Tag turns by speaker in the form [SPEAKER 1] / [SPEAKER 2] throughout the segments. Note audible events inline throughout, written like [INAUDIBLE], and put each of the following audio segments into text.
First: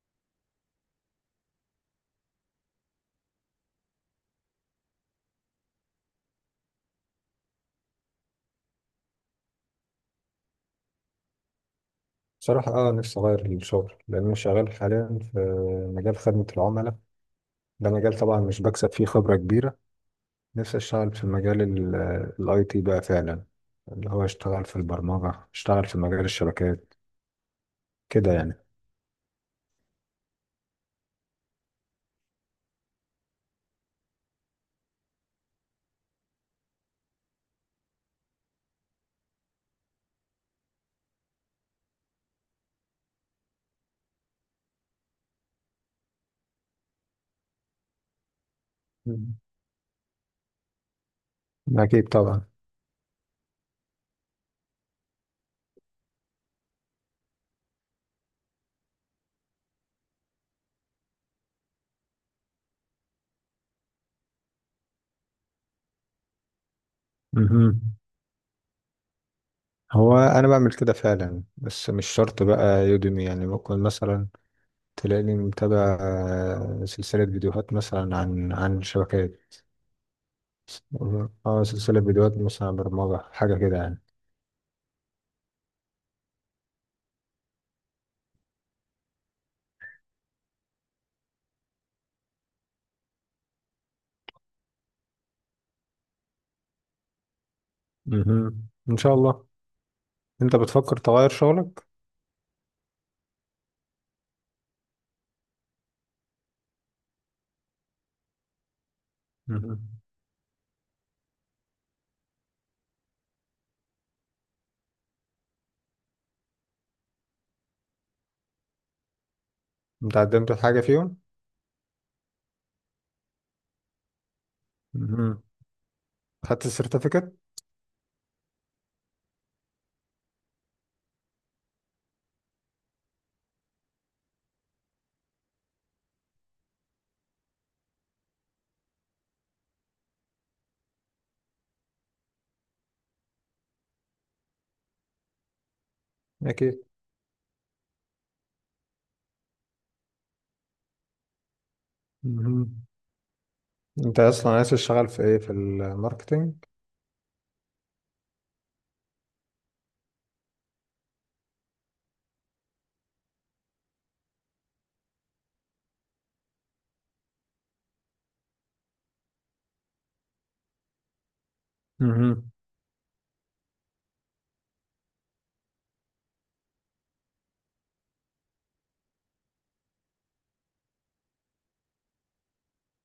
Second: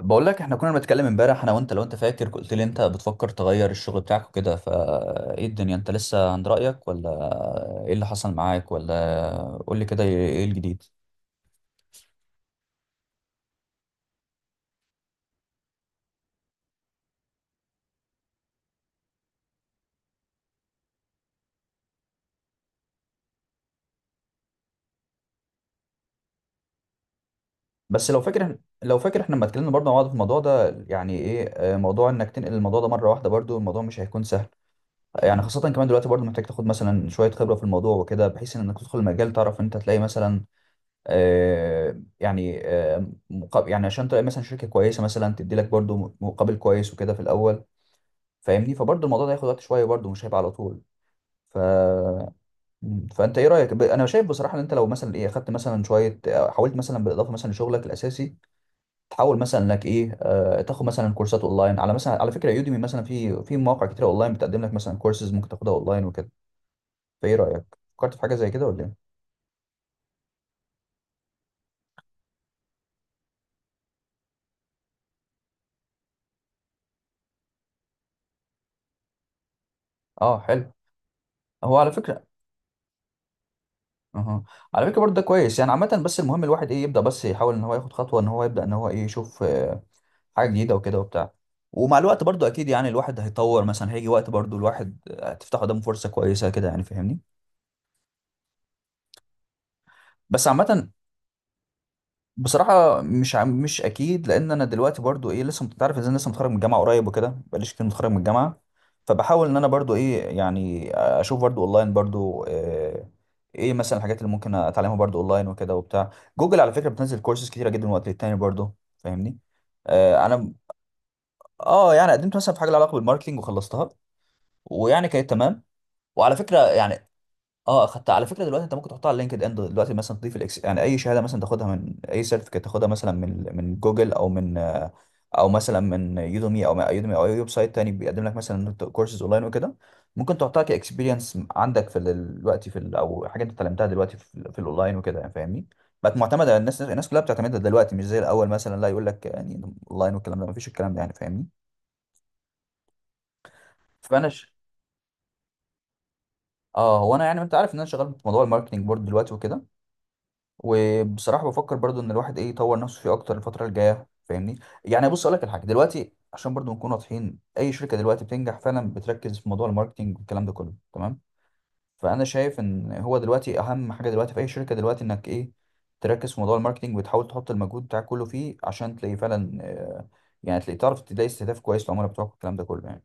[SPEAKER 1] بقول لك احنا كنا بنتكلم امبارح انا وانت. لو انت فاكر، قلت لي انت بتفكر تغير الشغل بتاعك وكده، فايه الدنيا؟ انت لسه عند رأيك ولا ايه اللي حصل معاك؟ ولا قول لي كده، ايه الجديد؟
[SPEAKER 2] بصراحة، نفسي اغير الشغل لان انا شغال حاليا في مجال خدمة العملاء. ده مجال طبعا مش بكسب فيه خبرة كبيرة. نفسي اشتغل في مجال الاي تي بقى فعلا، اللي هو اشتغل في البرمجة، اشتغل في مجال الشبكات،
[SPEAKER 1] بس لو
[SPEAKER 2] كده يعني.
[SPEAKER 1] فاكر لو فاكر احنا لما اتكلمنا برضه مع بعض في الموضوع ده، يعني ايه، موضوع انك تنقل الموضوع ده مره واحده، برضه الموضوع مش هيكون سهل. يعني خاصه كمان دلوقتي برضه محتاج تاخد مثلا شويه خبره في الموضوع وكده، بحيث انك تدخل المجال، تعرف انت تلاقي مثلا يعني مقابل، يعني عشان تلاقي مثلا شركه كويسه مثلا تدي لك برضو مقابل كويس وكده في الاول، فاهمني؟ فبرضو الموضوع ده
[SPEAKER 2] مم.
[SPEAKER 1] هياخد وقت شويه برضو، مش هيبقى على طول. ف
[SPEAKER 2] اكيد طبعا.
[SPEAKER 1] فانت ايه رايك؟ انا شايف بصراحه ان انت لو مثلا ايه اخدت مثلا شويه، حاولت مثلا بالاضافه مثلا لشغلك الاساسي تحاول مثلا لك ايه، تاخد مثلا كورسات اونلاين، على مثلا على فكره يوديمي مثلا، في مواقع كتير اونلاين بتقدم لك مثلا كورسز ممكن تاخدها اونلاين وكده. فايه رايك؟
[SPEAKER 2] مهم.
[SPEAKER 1] فكرت في حاجه زي كده ولا ايه؟
[SPEAKER 2] هو انا بعمل كده فعلا، بس مش شرط بقى يوديمي، يعني ممكن مثلا تلاقيني متابع سلسلة فيديوهات مثلا عن شبكات.
[SPEAKER 1] اه، حلو.
[SPEAKER 2] اه
[SPEAKER 1] هو على
[SPEAKER 2] سلسلة
[SPEAKER 1] فكره
[SPEAKER 2] فيديوهات مثلا عن برمجة، حاجة كده يعني.
[SPEAKER 1] اها على فكره، برضه ده كويس يعني عامه. بس المهم الواحد ايه، يبدا بس، يحاول ان هو ياخد خطوه، ان هو يبدا، ان هو ايه يشوف حاجه جديده وكده وبتاع. ومع الوقت برضه اكيد يعني الواحد هيطور، مثلا هيجي وقت برضه الواحد هتفتح قدامه فرصه كويسه كده يعني، فاهمني؟
[SPEAKER 2] مهم. ان شاء الله.
[SPEAKER 1] بس
[SPEAKER 2] انت
[SPEAKER 1] عامه،
[SPEAKER 2] بتفكر تغير شغلك؟
[SPEAKER 1] بصراحة مش أكيد. لأن أنا دلوقتي برضو إيه لسه تعرف إزاي، أنا لسه متخرج من الجامعة قريب وكده، بقاليش كتير متخرج من الجامعة. فبحاول إن أنا برضو
[SPEAKER 2] مهم.
[SPEAKER 1] إيه، يعني أشوف برضو أونلاين برضو، إيه مثلا الحاجات اللي ممكن أتعلمها برضو أونلاين وكده وبتاع. جوجل على فكرة بتنزل كورسز كتيرة جدا من وقت للتاني، برضو فاهمني؟
[SPEAKER 2] انت
[SPEAKER 1] آه، أنا
[SPEAKER 2] قدمت في حاجه فيهم؟
[SPEAKER 1] آه يعني قدمت مثلا في حاجة لها علاقة بالماركتينج وخلصتها، ويعني كانت
[SPEAKER 2] مهم.
[SPEAKER 1] تمام. وعلى فكرة
[SPEAKER 2] خدت
[SPEAKER 1] يعني
[SPEAKER 2] السيرتيفيكت؟
[SPEAKER 1] اه خدت. على فكره دلوقتي انت ممكن تحطها على لينكد ان دلوقتي، مثلا تضيف الاكس، يعني اي شهاده مثلا تاخدها، من اي سيرتيفيكت تاخدها مثلا من جوجل او من او مثلا من يودمي او اي ويب سايت تاني بيقدم لك مثلا كورسز اونلاين وكده، ممكن تحطها كاكسبيرينس عندك دلوقتي او حاجه انت اتعلمتها دلوقتي في الاونلاين وكده، يعني فاهمني. بقت معتمده، الناس
[SPEAKER 2] اكيد.
[SPEAKER 1] الناس كلها بتعتمدها دلوقتي، مش زي الاول مثلا لا يقول لك يعني اونلاين والكلام ده مفيش، الكلام ده يعني فاهمني.
[SPEAKER 2] مهم. انت
[SPEAKER 1] فانا ش...
[SPEAKER 2] اصلا عايز تشتغل في ايه، في الماركتينج؟
[SPEAKER 1] اه، هو انا يعني انت عارف ان انا شغال في موضوع الماركتنج بورد دلوقتي وكده، وبصراحه بفكر برضو ان الواحد ايه يطور نفسه فيه اكتر الفتره الجايه، فاهمني؟ يعني بص اقول لك الحاجه دلوقتي، عشان برضو نكون واضحين، اي شركه دلوقتي بتنجح فعلا بتركز في موضوع الماركتينج والكلام ده كله، تمام؟ فانا
[SPEAKER 2] مهم.
[SPEAKER 1] شايف ان هو دلوقتي اهم حاجه دلوقتي في اي شركه دلوقتي انك ايه، تركز في موضوع الماركتينج وتحاول تحط المجهود بتاعك كله فيه، عشان تلاقي فعلا يعني تلاقي، تعرف تلاقي استهداف كويس للعملاء بتوعك والكلام ده كله يعني.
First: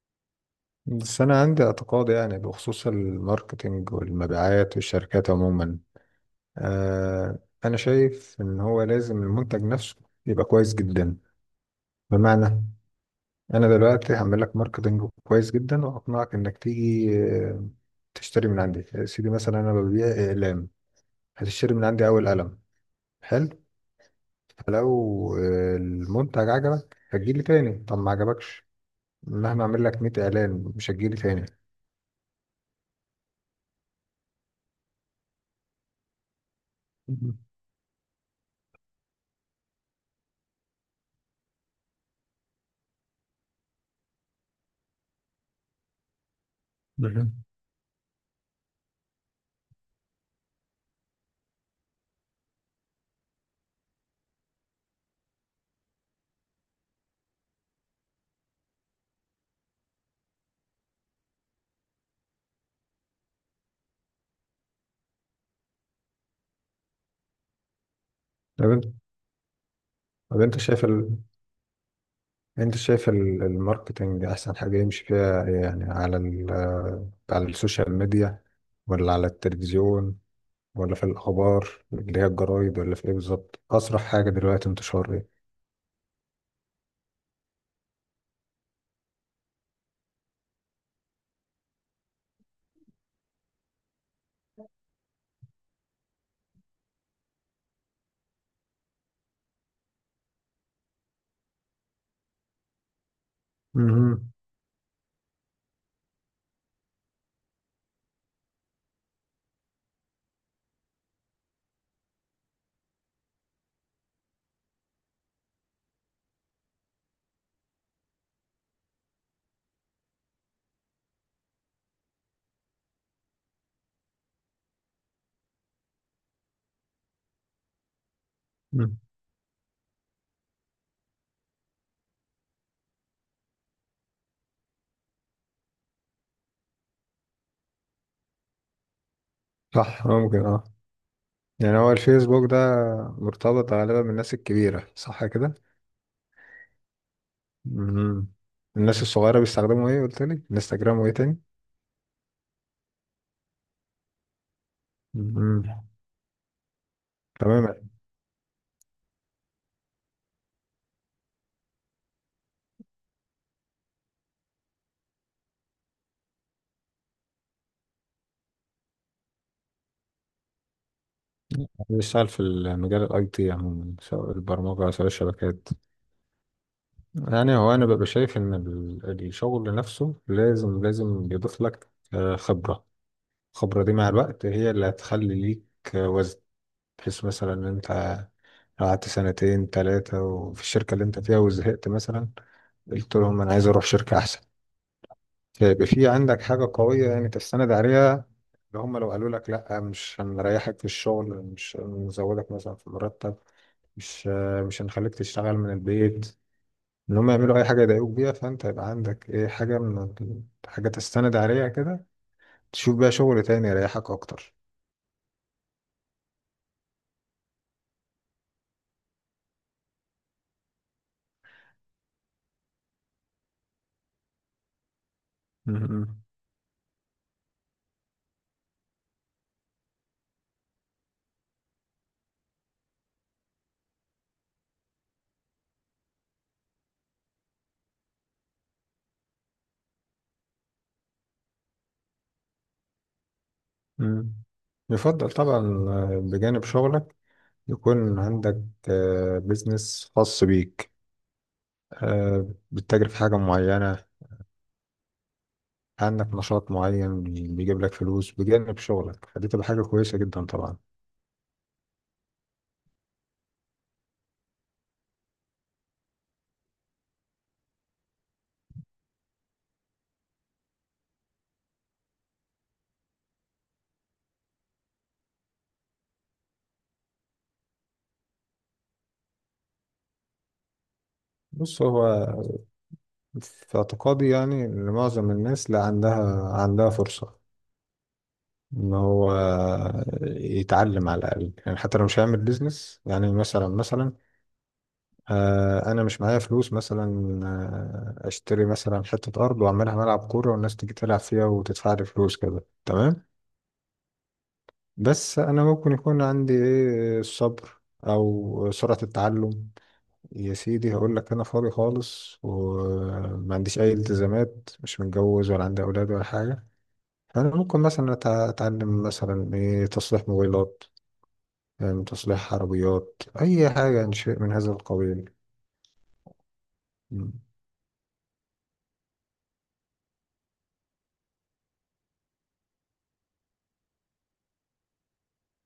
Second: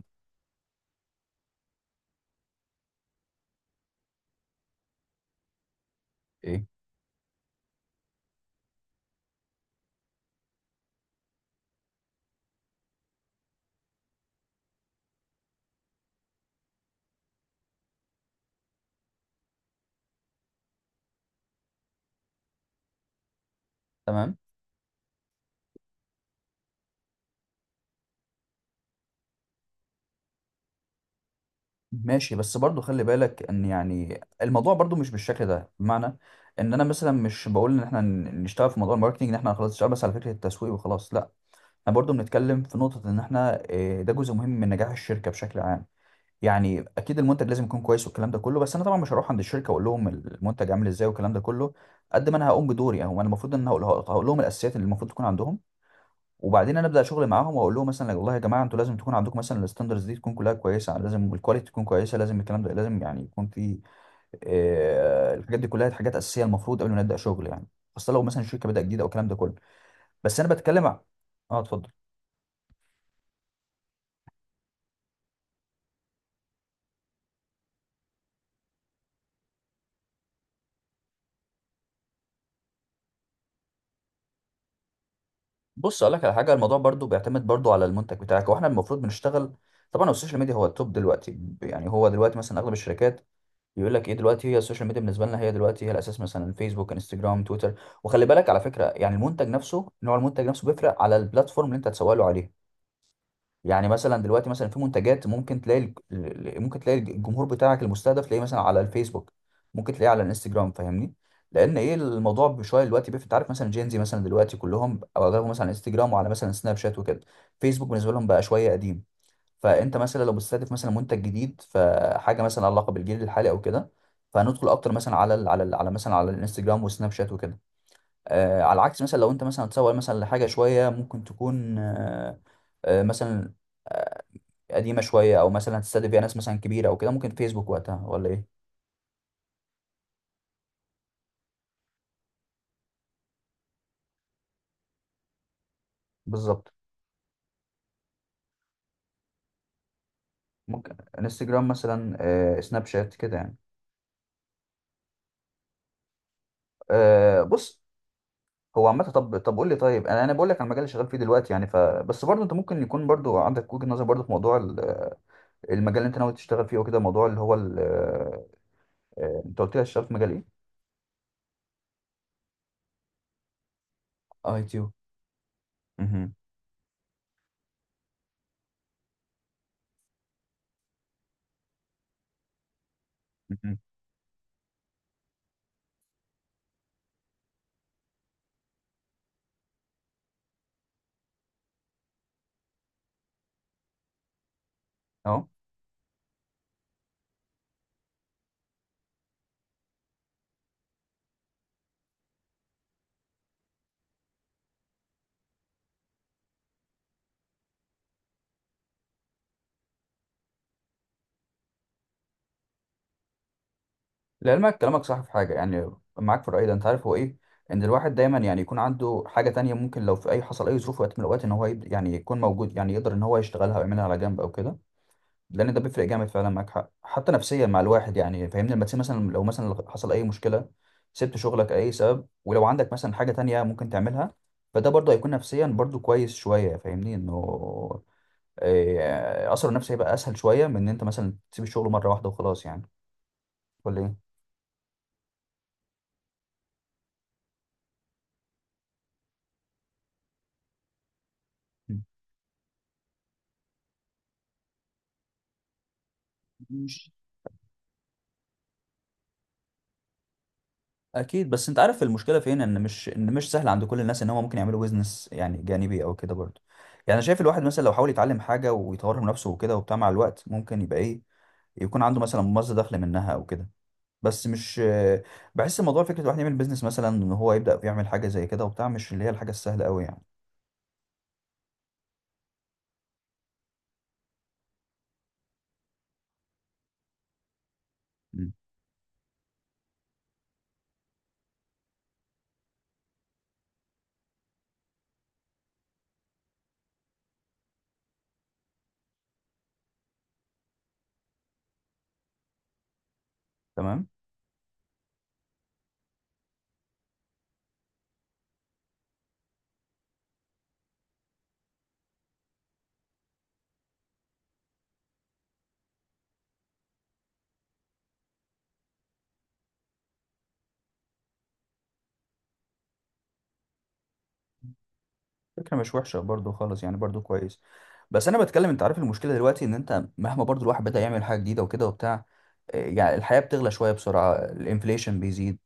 [SPEAKER 2] بس انا عندي اعتقاد، يعني بخصوص الماركتينج والمبيعات والشركات عموما.
[SPEAKER 1] ايه
[SPEAKER 2] آه انا شايف ان هو لازم المنتج نفسه يبقى كويس جدا. بمعنى، انا دلوقتي هعمل لك ماركتنج كويس جدا وهقنعك انك تيجي تشتري من عندي. يا سيدي، مثلا انا ببيع اقلام. هتشتري من عندي اول قلم، حلو.
[SPEAKER 1] تمام.
[SPEAKER 2] فلو المنتج عجبك هتجيلي تاني. طب ما عجبكش، مهما اعمل لك 100 اعلان مش هتجيلي تاني.
[SPEAKER 1] ماشي، بس برضو خلي بالك ان يعني الموضوع برضو مش بالشكل ده، بمعنى ان انا مثلا
[SPEAKER 2] مم.
[SPEAKER 1] مش بقول ان احنا نشتغل في موضوع الماركتينج ان احنا خلاص نشتغل بس على فكرة التسويق وخلاص، لا. احنا برضو بنتكلم في نقطة ان احنا إيه، ده جزء مهم من نجاح الشركة بشكل عام. يعني اكيد
[SPEAKER 2] بالظبط.
[SPEAKER 1] المنتج لازم يكون كويس والكلام ده كله، بس انا طبعا مش هروح عند الشركة واقول لهم المنتج عامل ازاي والكلام ده كله. قد ما انا هقوم بدوري اهو، انا المفروض ان أنا هقول لهم الاساسيات اللي المفروض تكون عندهم، وبعدين انا ابدا شغل معاهم، واقول لهم مثلا والله يا جماعه انتوا لازم تكون عندكم مثلا الستاندرز دي تكون كلها كويسه، لازم الكواليتي تكون كويسه، لازم الكلام ده لازم يعني يكون في الحاجات دي كلها حاجات اساسيه المفروض قبل ما نبدا شغل يعني، خاصه لو مثلا
[SPEAKER 2] طب
[SPEAKER 1] الشركه بدأ
[SPEAKER 2] انت
[SPEAKER 1] جديد او الكلام ده كله. بس
[SPEAKER 2] طب
[SPEAKER 1] انا
[SPEAKER 2] انت شايف
[SPEAKER 1] بتكلم
[SPEAKER 2] ال...
[SPEAKER 1] اه اتفضل.
[SPEAKER 2] الماركتنج احسن حاجة يمشي فيها، يعني على ال... آه، على السوشيال ميديا، ولا على التلفزيون، ولا في الأخبار اللي هي الجرايد، ولا في إيه بالظبط؟ أسرع حاجة دلوقتي انتشار إيه؟
[SPEAKER 1] بص اقول لك على حاجه، الموضوع برضو بيعتمد برضو على المنتج بتاعك واحنا المفروض بنشتغل. طبعا هو السوشيال ميديا هو التوب دلوقتي، يعني هو دلوقتي مثلا اغلب الشركات بيقول لك ايه، دلوقتي هي السوشيال ميديا بالنسبه لنا هي دلوقتي هي الاساس، مثلا فيسبوك، انستجرام، تويتر. وخلي بالك على فكره يعني المنتج نفسه، نوع المنتج نفسه بيفرق على البلاتفورم اللي انت هتسوق له عليه. يعني مثلا
[SPEAKER 2] مهم.
[SPEAKER 1] دلوقتي مثلا في منتجات ممكن تلاقي ممكن تلاقي الجمهور بتاعك المستهدف تلاقيه مثلا على الفيسبوك، ممكن تلاقيه على الانستجرام، فاهمني؟ لان ايه، الموضوع بشويه دلوقتي بيفرق، انت عارف مثلا جينزي مثلا دلوقتي كلهم او اغلبهم مثلا على انستجرام وعلى مثلا سناب شات وكده، فيسبوك بالنسبه لهم بقى شويه قديم. فانت مثلا لو بتستهدف مثلا منتج جديد، فحاجه مثلا علاقه بالجيل الحالي او كده، فهندخل اكتر مثلا على ال على ال على مثلا على الانستجرام والسناب شات وكده. آه على
[SPEAKER 2] مم.
[SPEAKER 1] العكس مثلا، لو انت مثلا هتسوق مثلا لحاجه شويه ممكن تكون مثلا قديمه شويه، او مثلا هتستهدف فيها ناس مثلا كبيره او كده، ممكن فيسبوك وقتها ولا ايه؟
[SPEAKER 2] صح، ممكن اه. يعني هو الفيسبوك ده مرتبط غالبا بالناس الكبيرة، صح كده؟
[SPEAKER 1] بالظبط،
[SPEAKER 2] مهم. الناس الصغيرة بيستخدموا ايه، قلت لي؟
[SPEAKER 1] ممكن
[SPEAKER 2] انستجرام وايه تاني؟
[SPEAKER 1] انستجرام مثلا، آه سناب شات كده يعني.
[SPEAKER 2] مهم.
[SPEAKER 1] آه
[SPEAKER 2] تمام
[SPEAKER 1] بص،
[SPEAKER 2] يعني.
[SPEAKER 1] هو عامه، طب قول لي، طيب انا بقول لك على المجال اللي شغال فيه دلوقتي يعني، فبس برضه انت ممكن يكون برضه عندك وجهه نظر برضه في موضوع المجال اللي انت ناوي تشتغل فيه وكده، موضوع اللي هو انت قلت لي هتشتغل في مجال ايه؟
[SPEAKER 2] بيشتغل في المجال الاي تي عموما، سواء
[SPEAKER 1] اي تيو.
[SPEAKER 2] البرمجة سواء الشبكات.
[SPEAKER 1] مهم.
[SPEAKER 2] يعني هو انا ببقى شايف ان الشغل نفسه لازم بيضيف لك خبرة.
[SPEAKER 1] مهم.
[SPEAKER 2] الخبرة دي مع الوقت هي اللي هتخلي ليك وزن، بحيث مثلا ان انت قعدت سنتين ثلاثة وفي الشركة اللي انت فيها وزهقت مثلا، قلت لهم انا عايز اروح شركة احسن.
[SPEAKER 1] اه،
[SPEAKER 2] فيبقى في عندك حاجة قوية يعني تستند عليها. اللي هم لو قالوا لك لا، مش هنريحك في الشغل، مش هنزودك مثلا في المرتب، مش مش هنخليك تشتغل من البيت، ان هم يعملوا اي حاجة يضايقوك بيها، فانت يبقى عندك ايه، حاجة تستند عليها كده، تشوف بقى شغل تاني يريحك اكتر.
[SPEAKER 1] لعلمك كلامك صح في حاجه يعني، معاك في الراي ده. انت عارف هو ايه، ان الواحد دايما يعني يكون عنده حاجه تانية، ممكن لو في اي حصل اي ظروف وقت من الاوقات، ان هو يعني يكون موجود، يعني يقدر ان هو يشتغلها ويعملها على جنب او كده. لان ده بيفرق
[SPEAKER 2] مم.
[SPEAKER 1] جامد فعلا، معاك حق حتى نفسيا مع الواحد يعني، فاهمني؟ لما تسيب مثلا، لو مثلا حصل اي مشكله سبت شغلك اي سبب، ولو عندك مثلا حاجه تانية ممكن تعملها، فده برضه هيكون نفسيا برضه كويس شويه، فاهمني انه اثره النفسي هيبقى اسهل شويه من ان انت مثلا تسيب الشغل مره واحده وخلاص يعني، ولا ايه؟
[SPEAKER 2] مم. يفضل طبعا بجانب شغلك يكون عندك بيزنس خاص بيك، بتتاجر في حاجة معينة، عندك نشاط
[SPEAKER 1] مش
[SPEAKER 2] معين بيجيب لك فلوس بجانب شغلك، فدي تبقى حاجة كويسة جدا طبعا.
[SPEAKER 1] اكيد. بس انت عارف المشكله فين، ان مش سهل عند كل الناس ان هم ممكن يعملوا بيزنس يعني جانبي او كده برضه، يعني انا شايف الواحد مثلا لو حاول يتعلم حاجه ويطور من نفسه وكده وبتاع، مع الوقت ممكن يبقى ايه، يكون عنده مثلا مصدر دخل منها او كده. بس مش، بحس الموضوع فكره الواحد يعمل بيزنس مثلا، ان هو يبدا يعمل حاجه زي كده وبتاع، مش اللي هي الحاجه السهله قوي يعني.
[SPEAKER 2] بص، هو في اعتقادي يعني إن معظم الناس لا عندها فرصة
[SPEAKER 1] مم.
[SPEAKER 2] إن هو يتعلم على الأقل. يعني حتى لو مش هيعمل بيزنس، يعني مثلا أنا مش معايا فلوس مثلا، أشتري مثلا حتة أرض وأعملها ملعب كورة والناس تيجي تلعب فيها وتدفع لي فلوس، كده تمام.
[SPEAKER 1] تمام.
[SPEAKER 2] بس انا ممكن يكون عندي ايه، الصبر او سرعة التعلم. يا سيدي، هقول لك انا فاضي خالص وما عنديش اي التزامات، مش متجوز ولا عندي اولاد ولا حاجة. فانا ممكن مثلا اتعلم مثلا ايه، تصليح موبايلات، يعني تصليح عربيات، اي حاجة يعني، شيء من هذا القبيل.
[SPEAKER 1] فكره مش وحشه برضو خالص يعني، برضو
[SPEAKER 2] مم.
[SPEAKER 1] كويس. بس انا بتكلم، انت عارف المشكله دلوقتي، ان انت مهما برضو الواحد بدا يعمل حاجه جديده وكده وبتاع، إيه، يعني الحياه بتغلى شويه بسرعه، الانفليشن بيزيد،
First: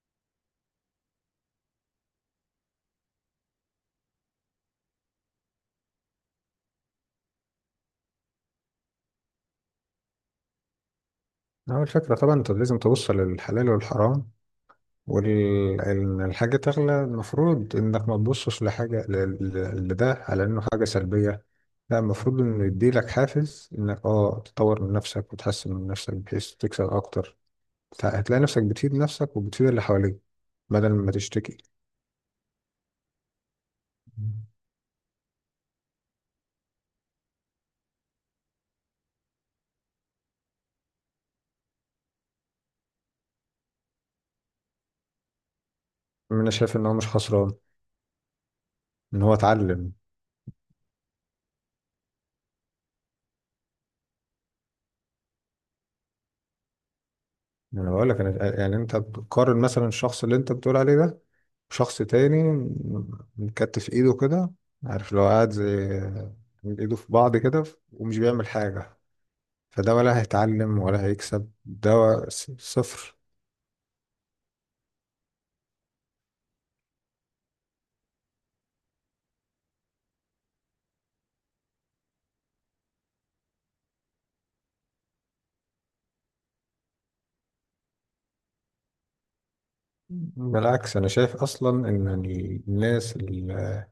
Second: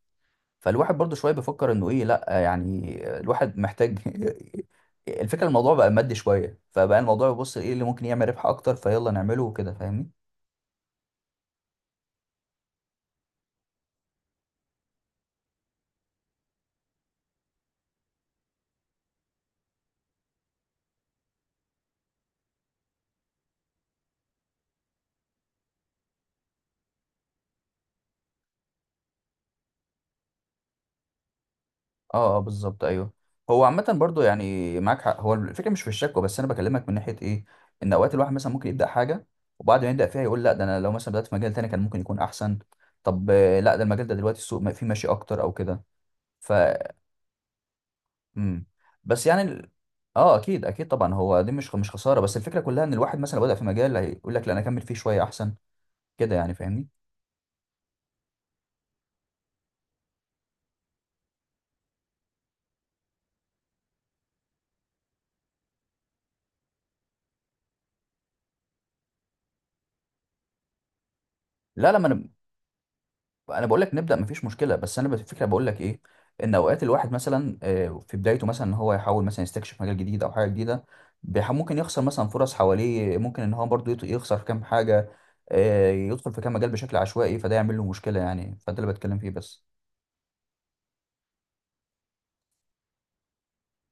[SPEAKER 1] فالواحد برضو شويه بيفكر انه ايه، لا يعني الواحد محتاج [LAUGHS] الفكره، الموضوع بقى مادي شويه، فبقى الموضوع بيبص ايه اللي ممكن يعمل ربح اكتر فيلا نعمله وكده، فاهمني؟
[SPEAKER 2] اول فكرة طبعا انت لازم تبص للحلال والحرام. والحاجة تغلى، المفروض إنك ما تبصش لحاجة، لده على إنه حاجة سلبية. لا، المفروض إنه يديلك حافز إنك تطور من نفسك وتحسن من نفسك بحيث تكسب أكتر. هتلاقي نفسك بتفيد نفسك وبتفيد اللي حواليك، بدل ما تشتكي.
[SPEAKER 1] اه اه بالظبط، ايوه. هو عامة برضو يعني معاك حق، هو الفكرة مش في الشكوى، بس انا بكلمك من ناحية ايه، ان اوقات الواحد مثلا ممكن يبدأ حاجة، وبعد ما يبدأ فيها يقول لا، ده انا لو مثلا بدأت في مجال تاني كان ممكن يكون احسن. طب لا، ده المجال ده دلوقتي السوق فيه ماشي اكتر او كده.
[SPEAKER 2] أنا
[SPEAKER 1] ف
[SPEAKER 2] شايف إن هو مش خسران
[SPEAKER 1] امم
[SPEAKER 2] إن
[SPEAKER 1] بس
[SPEAKER 2] هو
[SPEAKER 1] يعني
[SPEAKER 2] اتعلم.
[SPEAKER 1] اه اكيد اكيد طبعا، هو دي مش خسارة، بس الفكرة كلها ان الواحد مثلا لو بدأ في مجال هيقول لك لا انا اكمل فيه شوية احسن كده يعني، فاهمني؟
[SPEAKER 2] يعني أنا بقول لك، أنا يعني أنت بتقارن مثلا، الشخص اللي أنت بتقول عليه ده شخص تاني مكتف ايده كده. عارف، لو قاعد زي ايده في بعض كده ومش بيعمل حاجة، فده ولا هيتعلم ولا هيكسب، ده
[SPEAKER 1] لا لا ما انا
[SPEAKER 2] صفر.
[SPEAKER 1] انا بقول لك نبدا مفيش مشكله، بس انا الفكره بقول لك ايه، ان اوقات الواحد مثلا في بدايته مثلا، ان هو يحاول مثلا يستكشف مجال جديد او حاجه جديده، ممكن يخسر مثلا فرص حواليه، ممكن ان هو برضه يخسر كام حاجه، يدخل في كام مجال بشكل عشوائي، فده يعمل له مشكله يعني، فده اللي بتكلم فيه بس.
[SPEAKER 2] بالعكس، أنا شايف أصلا إن الناس اللي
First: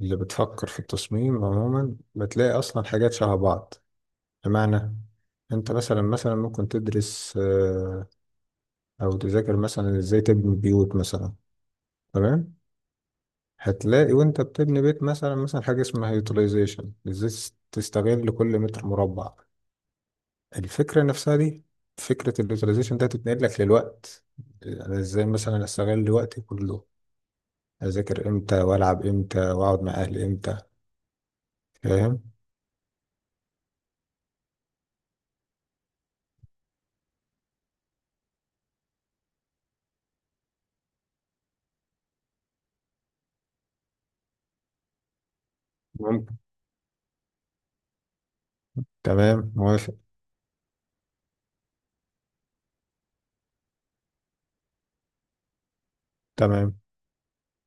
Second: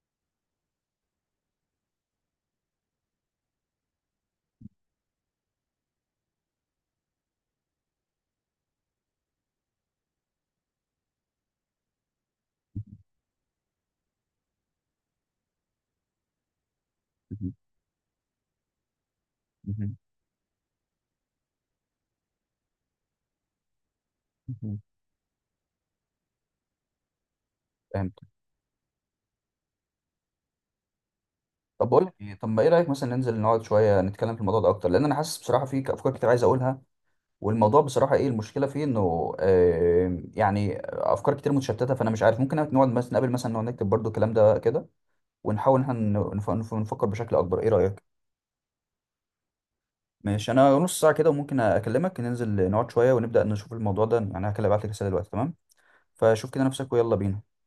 [SPEAKER 2] اللي بتفكر في التصميم عموما بتلاقي أصلا حاجات شبه بعض. بمعنى، أنت مثلا ممكن تدرس أو تذاكر مثلا إزاي تبني بيوت مثلا. تمام.
[SPEAKER 1] [LAUGHS]
[SPEAKER 2] هتلاقي وانت بتبني بيت مثلا حاجة اسمها يوتيلايزيشن، ازاي
[SPEAKER 1] مهم.
[SPEAKER 2] تستغل كل متر مربع.
[SPEAKER 1] مهم.
[SPEAKER 2] الفكرة نفسها دي، فكرة اليوتيلايزيشن ده هتتنقل لك للوقت.
[SPEAKER 1] مهم.
[SPEAKER 2] انا ازاي مثلا استغل وقتي كله،
[SPEAKER 1] فهمت.
[SPEAKER 2] اذاكر امتى والعب امتى واقعد مع اهلي امتى.
[SPEAKER 1] طب بقول لك
[SPEAKER 2] فاهم.
[SPEAKER 1] ايه، طب ما ايه رايك مثلا ننزل نقعد شويه نتكلم في الموضوع ده اكتر، لان انا حاسس بصراحه في افكار كتير عايز اقولها، والموضوع بصراحة ايه المشكلة فيه انه يعني افكار كتير متشتتة، فانا مش عارف، ممكن نقعد مثلا نقابل مثلا نقعد نكتب برضو الكلام ده كده، ونحاول ان احنا
[SPEAKER 2] ممكن.
[SPEAKER 1] نفكر بشكل اكبر، ايه رأيك؟
[SPEAKER 2] تمام، موافق.
[SPEAKER 1] ماشي، انا نص ساعة كده وممكن اكلمك، ننزل نقعد شوية ونبدأ نشوف الموضوع ده يعني. هكلم، ابعت لك رسالة دلوقتي، تمام؟ فشوف كده
[SPEAKER 2] تمام.
[SPEAKER 1] نفسك ويلا بينا.